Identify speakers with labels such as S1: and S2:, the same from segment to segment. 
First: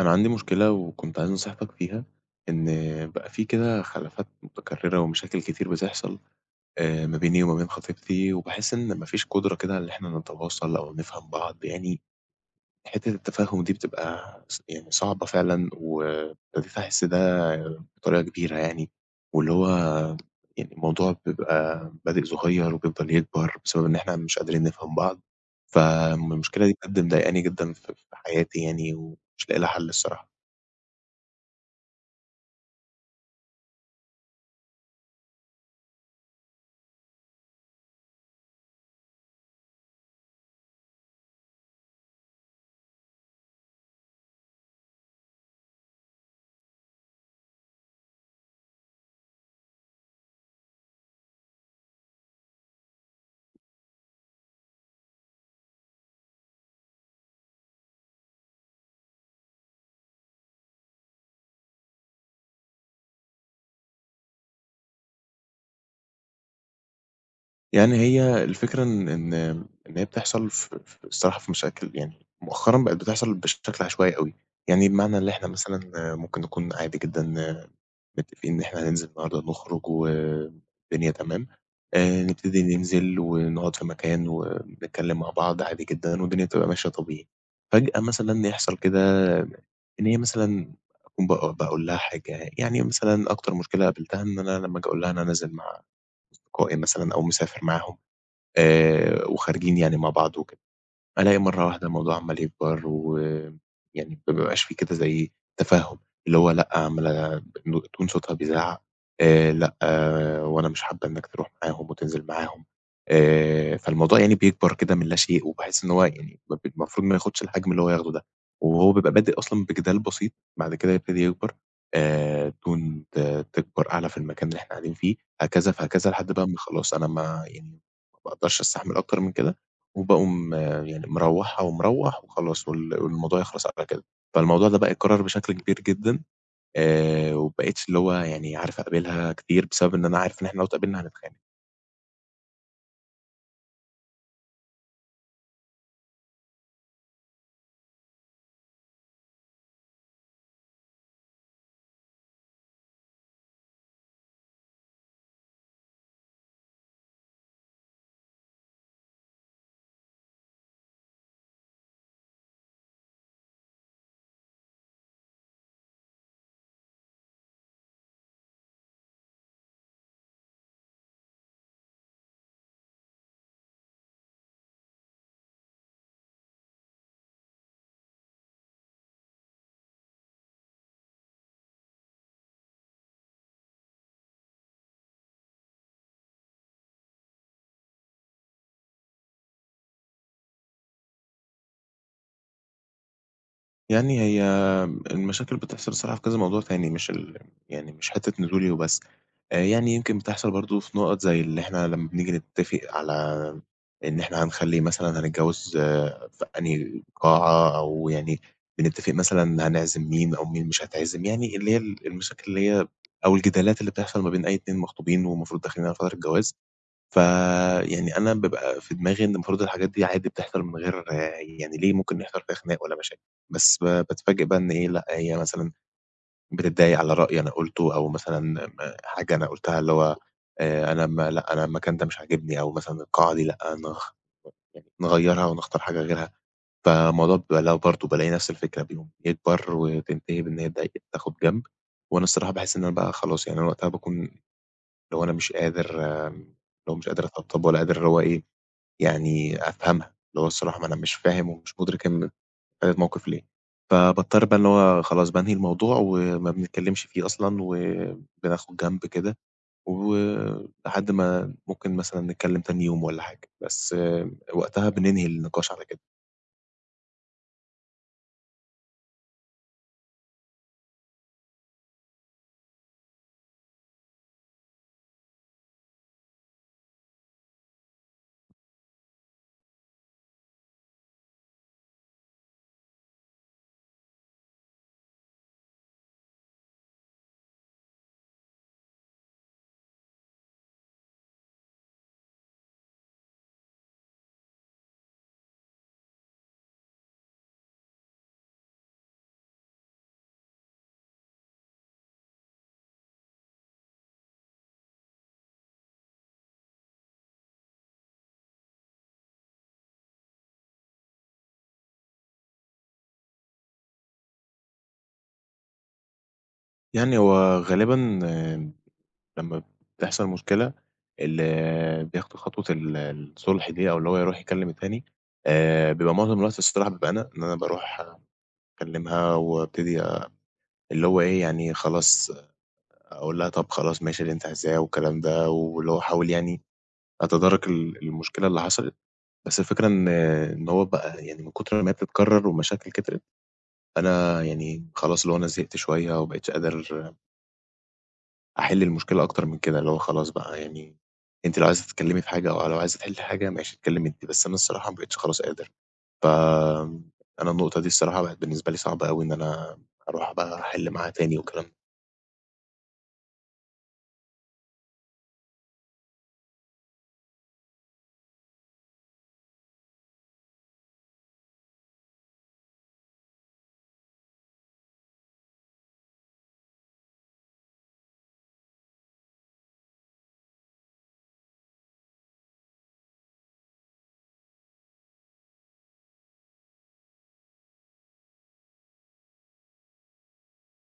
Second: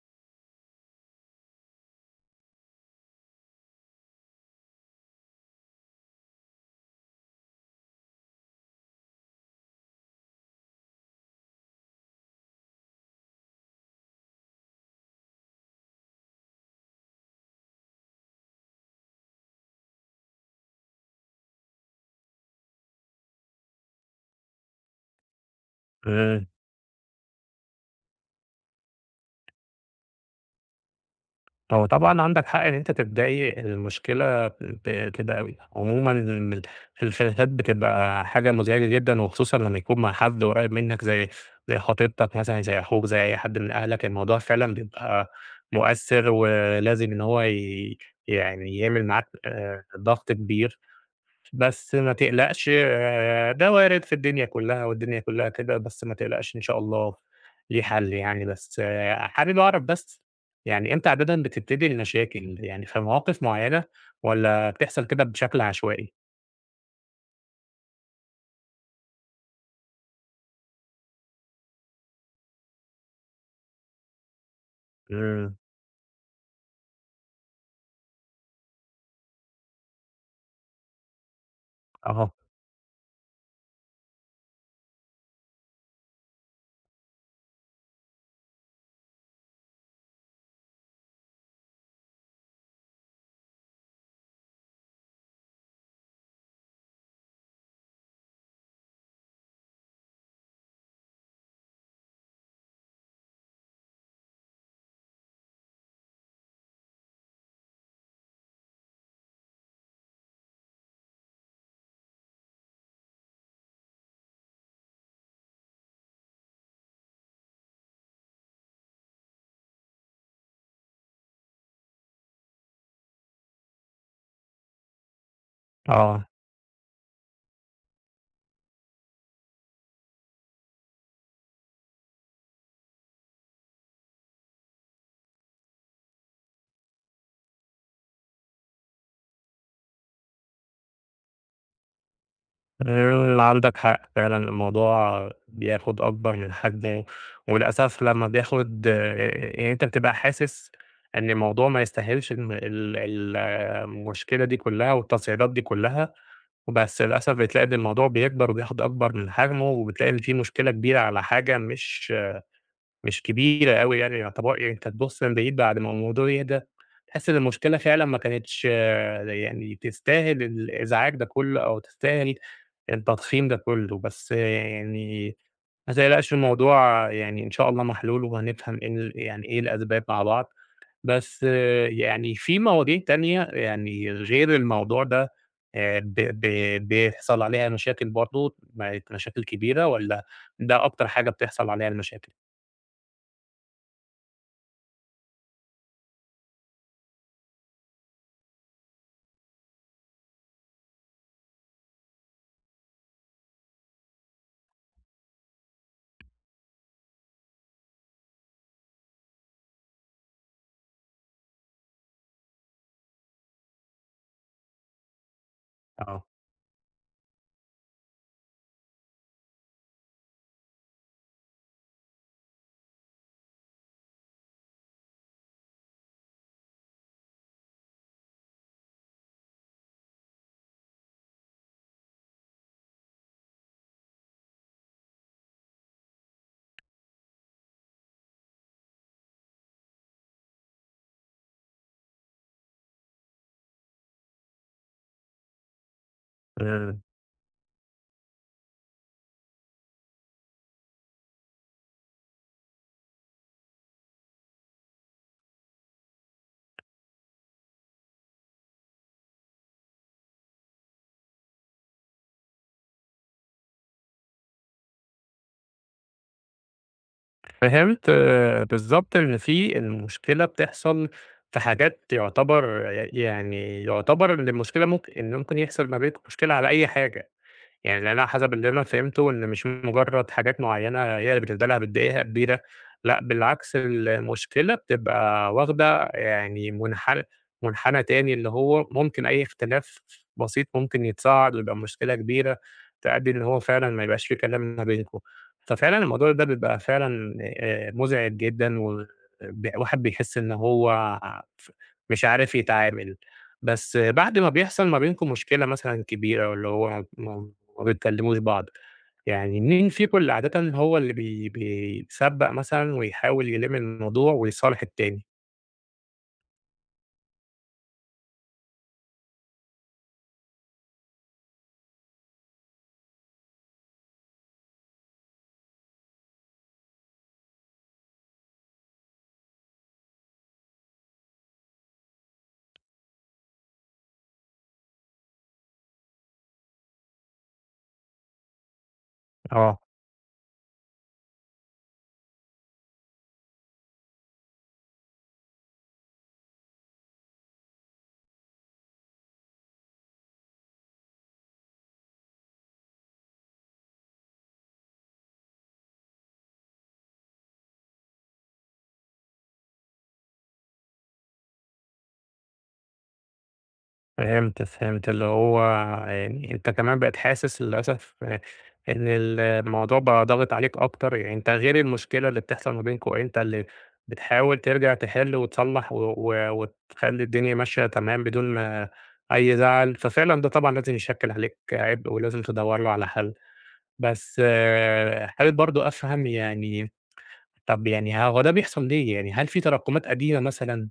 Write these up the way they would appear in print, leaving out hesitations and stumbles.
S1: أنا عندي مشكلة وكنت عايز نصيحتك فيها، إن بقى في كده خلافات متكررة ومشاكل كتير بتحصل ما بيني وما بين خطيبتي. وباحس إن ما فيش قدرة كده على إن إحنا نتواصل أو نفهم بعض، يعني حتة التفاهم دي بتبقى يعني صعبة فعلًا، وابتديت أحس ده بطريقة كبيرة يعني. واللي هو يعني الموضوع بيبقى بادئ صغير وبيفضل يكبر بسبب إن إحنا مش قادرين نفهم بعض.
S2: إمم،
S1: فالمشكلة دي بجد مضايقاني جدًا في حياتي يعني، ومش لاقي لها حل الصراحة.
S2: هو طبعًا عندك حق إن أنت تتضايق، المشكلة كده أوي، عمومًا الخلافات بتبقى حاجة مزعجة جدًا، وخصوصًا لمّا يكون مع حد قريب منك زي خطيبتك مثلًا، زي أخوك، زي أي حد من أهلك، الموضوع فعلًا بيبقى مؤثر، ولازم إن هو ي يعني يعمل معاك ضغط كبير. بس ما تقلقش ده وارد في الدنيا كلّها والدنيا كلّها كده، بس ما تقلقش إن شاء الله ليه حل يعني، بس آه، حابب أعرف بس يعني إمتى عادةً بتبتدي المشاكل، يعني في مواقف معيّنة والّا بتحصل كده بشكل عشوائي؟
S1: يعني هي الفكرة إن هي بتحصل ف ف الصراحة، في مشاكل يعني مؤخرًا بقت بتحصل بشكل عشوائي أوي. يعني بمعنى اللي إحنا
S2: إمم.
S1: مثلًا ممكن نكون عادي جدًا متفقين إن إحنا هننزل النهارده نخرج والدنيا تمام.
S2: أها.
S1: نبتدي ننزل ونقعد في مكان ونتكلم مع بعض عادي جدًا والدنيا تبقى ماشية طبيعي. فجأة مثلًا يحصل كده إن هي مثلًا أكون باقول لها حاجة. يعني مثلًا أكتر مشكلة قابلتها إن أنا لمّا آجي أقول لها أنا نازل مع أصدقائي مثلًا أو مسافر معاهم. وخارجين يعني مع بعض وكده. ألاقي مرّة واحدة الموضوع عمّال يكبر، ويعني ما بيبقاش في كده زي تفاهم، اللي هو لأ، عمّالة تون صوتها بيزعّق، لأ آه وأنا مش حابة إنّك تروح معاهم وتنزل معاهم. فالموضوع يعني بيكبر كده من لا شيء، وباحس إن هو يعني ما المفروض ما ياخدش الحجم اللي هو ياخده ده. وهو بيبقى بادئ أصلًا بجدال بسيط، بعد كده يبتدي يكبر، التون تكبر أعلى في المكان اللي إحنا قاعدين فيه، هكذا، فهكذا
S2: آه.
S1: لحد بقى ما خلاص أنا ما يعني ما باقدرش أستحمل أكتر من كده. وباقوم يعني مروّحها ومروّح وخلاص والموضوع يخلص على كده. فالموضوع ده بقى اتكرر بشكل كبير جدًا، وما بقيتش اللي هو يعني عارف أقابلها كتير بسبب إن أنا عارف إن إحنا لو اتقابلنا هنتخانق.
S2: عندك حق فعلًا الموضوع بياخد أكبر من حجمه، وللأسف لمّا بياخد يعني أنت بتبقى حاسس إن الموضوع ما يستاهلش الم ال ال آه، المشكلة دي كلها والتصعيدات دي كلها، بس للأسف بتلاقي إن الموضوع بيكبر وبياخد أكبر من حجمه، وبتلاقي إن في مشكلة كبيرة على حاجة مش كبيرة أوي يعني يعتبر يعني أنت تبُص من بعيد بعد ما الموضوع يهدى، تحس إن المشكلة فعلًا ما كانتش يعني تستاهل الإزعاج ده كُلّه أو تستاهل التضخيم ده كُلّه، بس يعني ما تقلقش الموضوع يعني إن شاء الله محلول وهنفهم إيه يعني إيه الأسباب مع بعض، بس آه، يعني في مواضيع تانية يعني غير الموضوع ده ب ب بيحصل عليها مشاكل برضه، مشاكل كبيرة والّا ده أكتر حاجة بتحصل عليها المشاكل؟
S1: يعني هي المشاكل بتحصل الصراحة في كذا موضوع تاني، مش يعني مش حتّة نزولي وبس. يعني يمكن بتحصل برضه في نُقَط زي اللي إحنا لمّا بنيجي نتّفق على إن إحنا هنخلّي مثلًا هنتجوّز آه، في أنهي قاعة، أو يعني بنتّفق مثلًا هنعزم مين أو مين مش هتعزم. يعني اللي هي المشاكل اللي هي أو الجدالات اللي بتحصل ما بين أي اتنين مخطوبين ومفروض داخلين على فترة
S2: آه.
S1: جواز. فيعني أنا بابقى في دماغي إن المفروض الحاجات دي عادي بتحصل من غير يعني ليه ممكن يحصل فيها خناق والّا مشاكل. بس باتفاجئ بقى إن إيه، لأ، هي مثلًا بتتضايق على رأي أنا قُلته أو مثلًا حاجة أنا قُلتها اللي هو أنا ما لأ، أنا المكان ده مش عاجبني، أو مثلًا القاعة دي لأ، نغ يعني نغيّرها ونختار حاجة غيرها. فالموضوع بيبقى اللي هو برضه بالاقي نفس الفكرة بيقوم يكبر، وتنتهي بإن هي اتضايقت تاخد جنب. وأنا الصراحة باحس إن أنا بقى خلاص، يعني أنا وقتها باكون اللي هو أنا مش قادر، اللي هو مش قادر أتطبطب ولا قادر اللي هو إيه يعني أفهمها، اللي هو الصراحة ما أنا مش فاهم ومش مُدرك إن الموقف ليه. فباضطر بقى اللي هو خلاص بانهي الموضوع وما بنتكلمش فيه أصلًا، وبناخد جنب كده، ولحد ما ممكن مثلًا نتكلم تاني يوم والّا حاجة. بس آه، وقتها بننهي النقاش على كده.
S2: فهمت بالضبط إن في المشكلة بتحصل في حاجات يعتبر آه، يعني يعتبر إن المشكلة ممكن يحصل ما بينكم مشكلة على أي حاجة. يعني لأن أنا حسب اللي أنا فهمته إن مش مجرد حاجات معيّنة هي اللي بتبقى لها بتضايقها كبيرة، لأ بالعكس المشكلة بتبقى واخدة يعني منحنى تاني، اللي هو ممكن أي اختلاف بسيط ممكن يتصاعد ويبقى مشكلة كبيرة، تؤدي إن هو فعلًا ما يبقاش في كلام ما بينكم. ففعلًا الموضوع ده بيبقى فعلًا مزعج جدًا، والواحد بيحس إن هو ف مش عارف يتعامل. بس بعد ما بيحصل ما بينكم مشكلة مثلًا كبيرة واللي هو ما بتكلموش بعض، يعني مين فيكم اللي عادةً هو اللي بيسبّق مثلًا ويحاول يلِم الموضوع ويصالح التاني؟
S1: يعني هو غالبًا آه، لمّا بتحصل مشكلة، اللي بياخد خطوة الصُلح دي، أو اللي هو يروح يكلم التاني، بيبقى معظم الوقت الصراحة بيبقى أنا، إن أنا باروح أكلمها وابتدي اللي هو إيه، يعني خلاص أقول لها طَب خلاص ماشي اللي أنتِ عايزاه والكلام ده، واللي هو أحاول يعني أتدارك المشكلة اللي حصلت. بس
S2: آه.
S1: الفكرة إن هو بقى يعني من كتر ما هي بتتكرر والمشاكل كترت، أنا يعني خلاص اللي هو أنا زهقت شوية وما بقيتش قادر أحِل المشكلة أكتر من كده. اللي هو خلاص بقى يعني أنتِ لو عايزة تتكلمي في حاجة، أو لو عايزة تحلّي حاجة ماشي اتكلمي أنتِ، بس أنا الصراحة ما بقيتش خلاص قادر. ف أنا النقطة دي الصراحة بقت بالنسبة لي صعبة أوي، إن أنا أروح بقى أحِل معاها تاني والكلام ده.
S2: فهمت، فهمت، اللي هو يعني أنت كمان بقيت حاسس للأسف إن الموضوع بقى ضاغط عليك أكتر، يعني أنت غير المشكلة اللي بتحصل ما بينكم، أنت اللي بتحاول ترجع تحل وتصلّح و و وتخلّي الدنيا ماشية تمام بدون ما أي زعل، ففعلًا ده طبعًا لازم يشكّل عليك عبء ولازم تدوّر له على حل. بس حابب برضه أفهم يعني، طَب يعني هو ده بيحصل ليه؟ يعني هل في تراكمات قديمة مثلًا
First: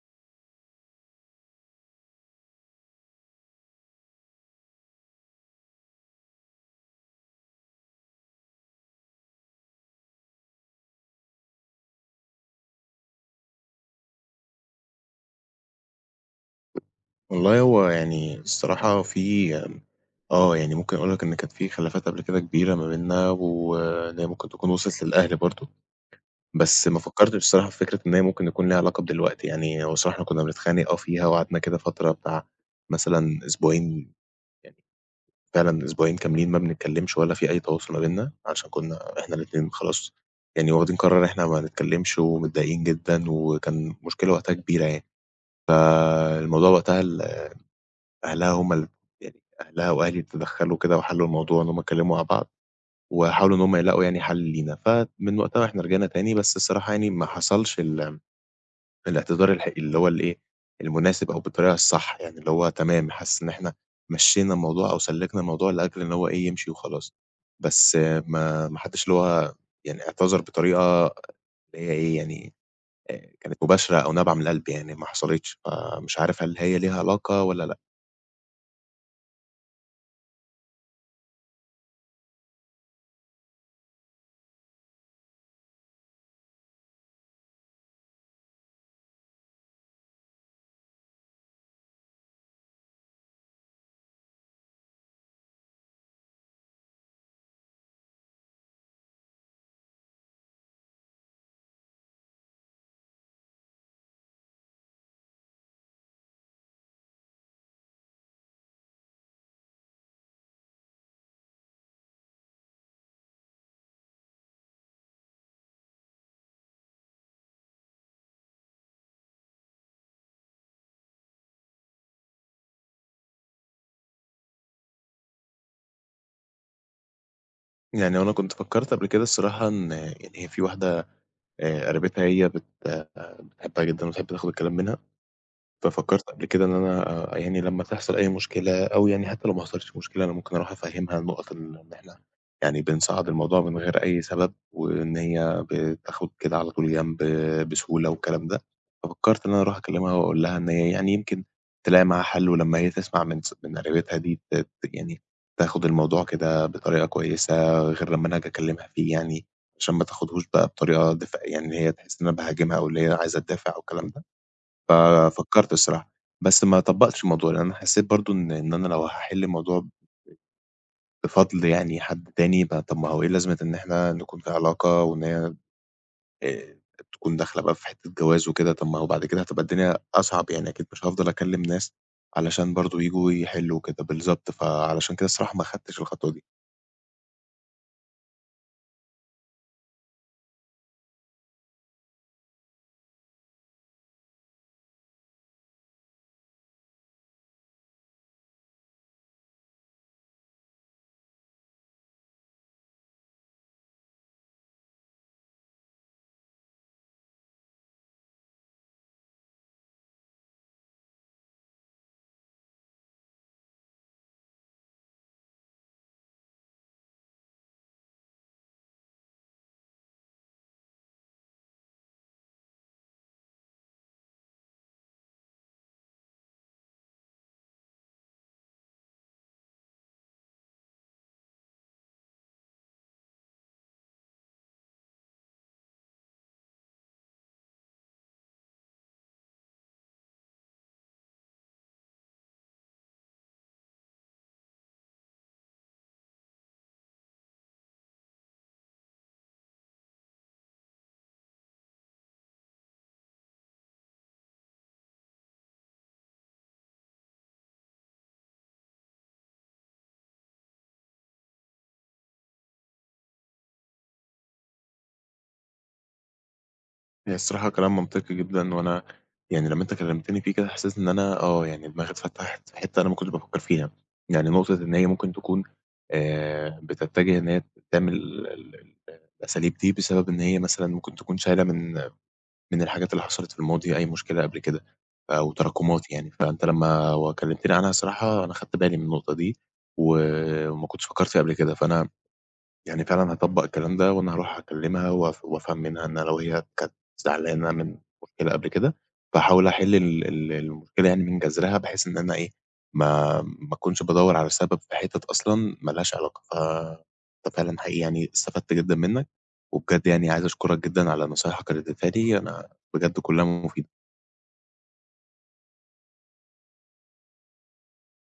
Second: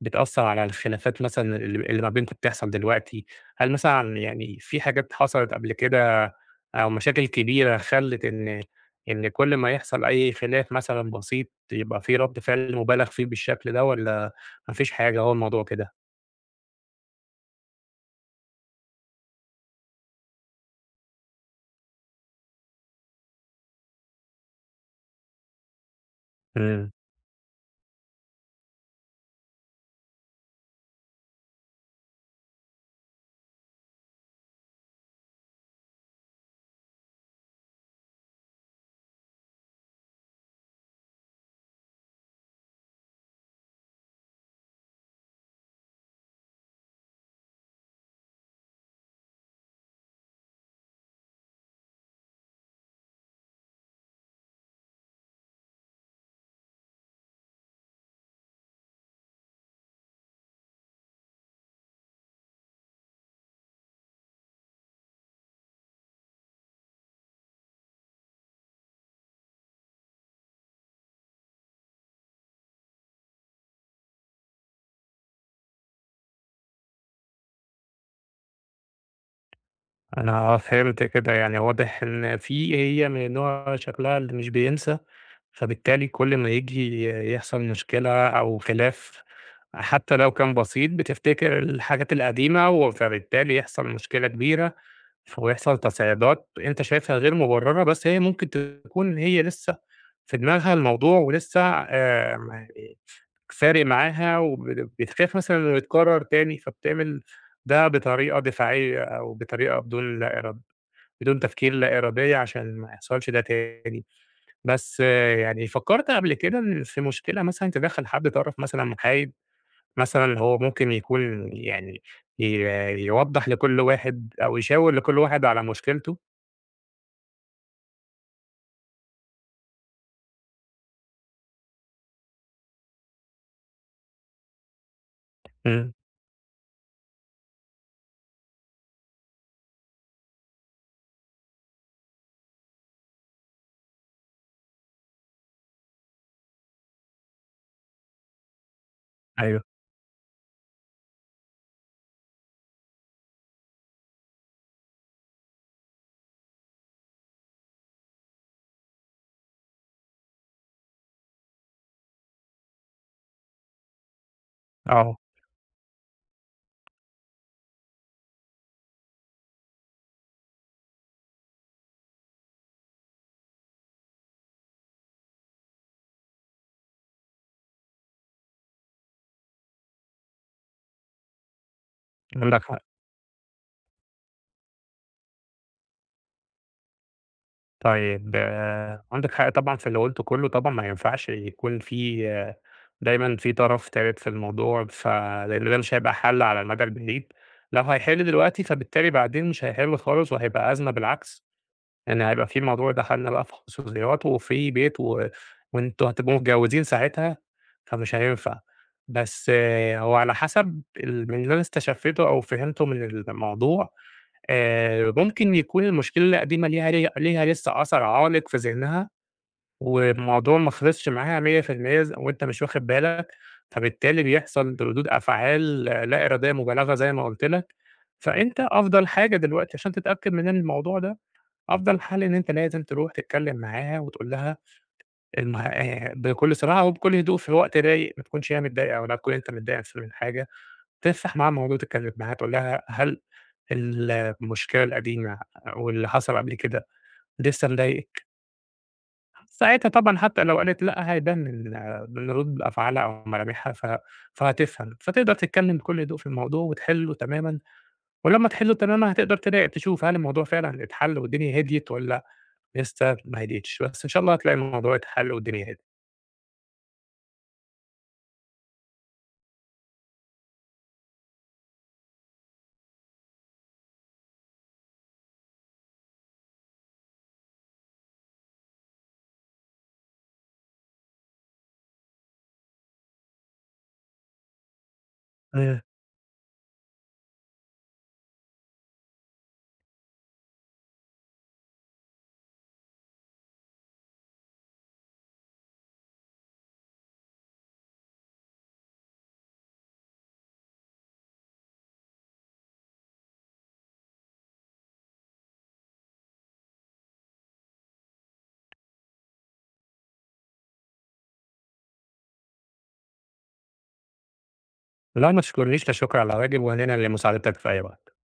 S2: بتأثّر على الخلافات مثلًا اللي ما بينكم بتحصل دلوقتي؟ هل مثلًا يعني في حاجات حصلت قبل كده أو مشاكل كبيرة خلِّت إن كل ما يحصل أي خلاف مثلًا بسيط يبقى في رَد فعل مُبالغ فيه بالشكل ده والّا ما فيش حاجة هو الموضوع كده؟
S1: والله هو يعني الصراحة في آه، يعني ممكن أقول لك إن كانت في خلافات قبل كده كبيرة ما بيننا، وإن هي ممكن تكون وصلت للأهل برضه، بس
S2: إمم.
S1: ما فكّرتش الصراحة في فكرة إن هي ممكن يكون ليها علاقة بدلوقتي. يعني هو الصراحة إحنا كنا بنتخانق آه فيها، وقعدنا كده فترة بتاع مثلًا أسبوعين، فعلًا أسبوعين كاملين ما بنتكلّمش ولا في أي تواصل ما بيننا، عشان كنا إحنا الاتنين خلاص يعني واخدين قرار إن إحنا ما نتكلّمش ومتضايقين جدًا، وكان مشكلة وقتها كبيرة يعني. فالموضوع وقتها أهلها هم يعني أهلها وأهلي تدخّلوا كده وحلّوا الموضوع، إن هم اتكلموا مع بعض، وحاولوا إن هم يلاقوا يعني حل لينا. فمن وقتها وإحنا رجعنا تاني، بس الصراحة يعني ما حصلش الاعتذار اللي هو الإيه، المناسب أو بالطريقة الصح. يعني اللي هو تمام، حاسس إن إحنا مشّينا الموضوع أو سلّكنا الموضوع لأجل إن هو إيه، يمشي وخلاص. بس آه، ما حدّش اللي هو يعني اعتذر بطريقة اللي هي إيه، يعني كانت مباشرة أو نابعة من القلب، يعني ما حصلتش. فمش عارف هل هي ليها علاقة والّا لأ؟
S2: أنا فهمت كده، يعني واضح إن في هي من النوع شكلها اللي مش بينسى، فبالتالي كل ما ييجي يحصل مشكلة أو خلاف حتى لو كان بسيط، بتفتكر الحاجات القديمة فبالتالي يحصل مشكلة كبيرة ويحصل تصعيدات أنت شايفها غير مبررة، بس هي ممكن تكون هي لسه في دماغها الموضوع ولسه م فارق معاها وب بتخاف مثلًا إنه يتكرر تاني، فبتعمل ده بطريقة دفاعية أو بطريقة بدون تفكير لا إرادية عشان ما يحصلش ده تاني. بس يعني فكّرت قبل كده في مشكلة مثلًا تدخّل حد طرف مثلًا محايد، مثلًا هو ممكن يكون يعني ي يوضّح لكل واحد أو يشاور لكل واحد على مشكلته؟
S1: يعني هو أنا كنت فكّرت قبل كده الصراحة إن يعني هي في واحدة قريبتها هي بت آه، بتحبها جدًا وبتحب تاخد الكلام منها.
S2: إمم.
S1: ففكرت قبل كده إن أنا يعني لمّا تحصل أي مشكلة، أو يعني حتى لو ما حصلتش مشكلة، أنا ممكن أروح أفهّمها النقط إن إحنا يعني بنصعّد الموضوع من غير أي سبب، وإن هي بتاخد كده على طول جنب بسهولة والكلام ده. ففكرت إن أنا
S2: أيوه.
S1: أروح أكلمها وأقول لها إن هي يعني يمكن تلاقي معاها حل، ولمّا هي تسمع من قريبتها دي ت ت يعني تاخد الموضوع كده بطريقة كويسة، غير لمّا أنا آجي أكلمها فيه يعني، عشان ما تاخدهوش بقى بطريقة دفاع، يعني إن هي تحس إن أنا باهاجمها، أو اللي هي عايزة تدافع أو الكلام ده.
S2: آه.
S1: ففكّرت الصراحة، بس ما طبّقتش الموضوع، لإن أنا حسّيت برضه إن أنا لو هاحِل الموضوع بفضْل يعني حد تاني، ما طَب ما هو إيه لازمة إن إحنا نكون في علاقة، وإن هي آآ تكون داخلة بقى في حتّة جواز وكده. طَب ما هو بعد كده هتبقى الدنيا أصعب يعني، أكيد مش هافضل أكلّم ناس
S2: عندك
S1: علشان
S2: حق.
S1: برضه ييجوا يحِلّوا وكده، بالضبط. فعلشان كده الصراحة ما خدتش الخطوة دي.
S2: طيب عندك حق طبعًا في اللي قُلته كلّه، طبعًا ما ينفعش يكون في آه، دايمًا في طرف تالت في الموضوع، لإن ده مش هيبقى حَل على المدى البعيد، لو هيحل دلوقتي فبالتالي بعدين مش هيحل خالص وهيبقى أزمة بالعكس. يعني هيبقى في الموضوع دخلنا بقى في خصوصيات وفي بيت وأنتم هتبقوا متجوزين ساعتها، فمش هينفع. بس هو على حسب من اللي أنا استشفيته أو فهمته من الموضوع، ممكن يكون المشكلة القديمة ليها لسه أثر عالق في ذهنها، والموضوع ما خلصش معاها 100% وأنت مش واخد بالك، فبالتالي بيحصل ردود أفعال لا إرادية مبالغة زي ما قُلت لك، فأنت أفضل حاجة دلوقتي عشان تتأكد من الموضوع ده، أفضل حل إن أنت لازم تروح تتكلّم معاها وتقول لها المه بكل صراحة وبكل هدوء في وقت رايق، ما تكونش هي متضايقة ولا تكون أنت متضايق بسبب الحاجة، تفتح معاها الموضوع تتكلّم معاها تقول لها: هل المشكلة القديمة واللي حصل قبل كده لسه مضايقِك؟ ساعتها طبعًا حتى لو قالت لأ هيبان من من ردود أفعالها أو ملامحها، فهتفهم، فتقدر تتكلّم بكل هدوء في الموضوع وتحلّه تمامًا، ولمّا تحلّه تمامًا هتقدر تشوف هل الموضوع فعلًا اتحل والدنيا هديت والّا لسه ما هديتش، بس إن شاء الله هتلاقي الموضوع اتحل والدنيا هدِت.
S1: هي الصراحة كلام منطقي جدًا، وأنا يعني لمّا أنت كلمتني فيه كده حسيت إن أنا آه، يعني دماغي اتفتحت في حتة أنا ما كنتش بافكّر فيها، يعني نقطة إن هي ممكن تكون بتتجه إن هي تعمل ال ال ال الأساليب دي بسبب إن هي مثلًا ممكن تكون شايلة من الحاجات اللي حصلت في الماضي أي مشكلة قبل كده أو
S2: آآ
S1: تراكمات يعني. فأنت لمّا كلمتني عنها الصراحة أنا خدت بالي من النقطة دي، و وما كنتش فكّرت فيها قبل كده. فأنا يعني فعلًا هاطبّق الكلام ده، وأنا هاروح أكلمها وأفهم منها إن لو هي كانت زعلانة من مشكلة قبل كده، فاحاول أحل ال ال المشكلة يعني من جذرها، بحيث إن أنا إيه، ما أكونش بادوّر على سبب في حتت أصلًا ما لهاش علاقة. أنت فعلًا حقيقي يعني استفدت جدًا منّك، وبجد يعني عايز أشكرك جدًا على نصايحك اللي اديتها لي، أنا بجد كلّها مفيدة.
S2: لا ما تشكرنيش، لا شكر على واجب، وأنا هنا لمساعدتك في أي وقت.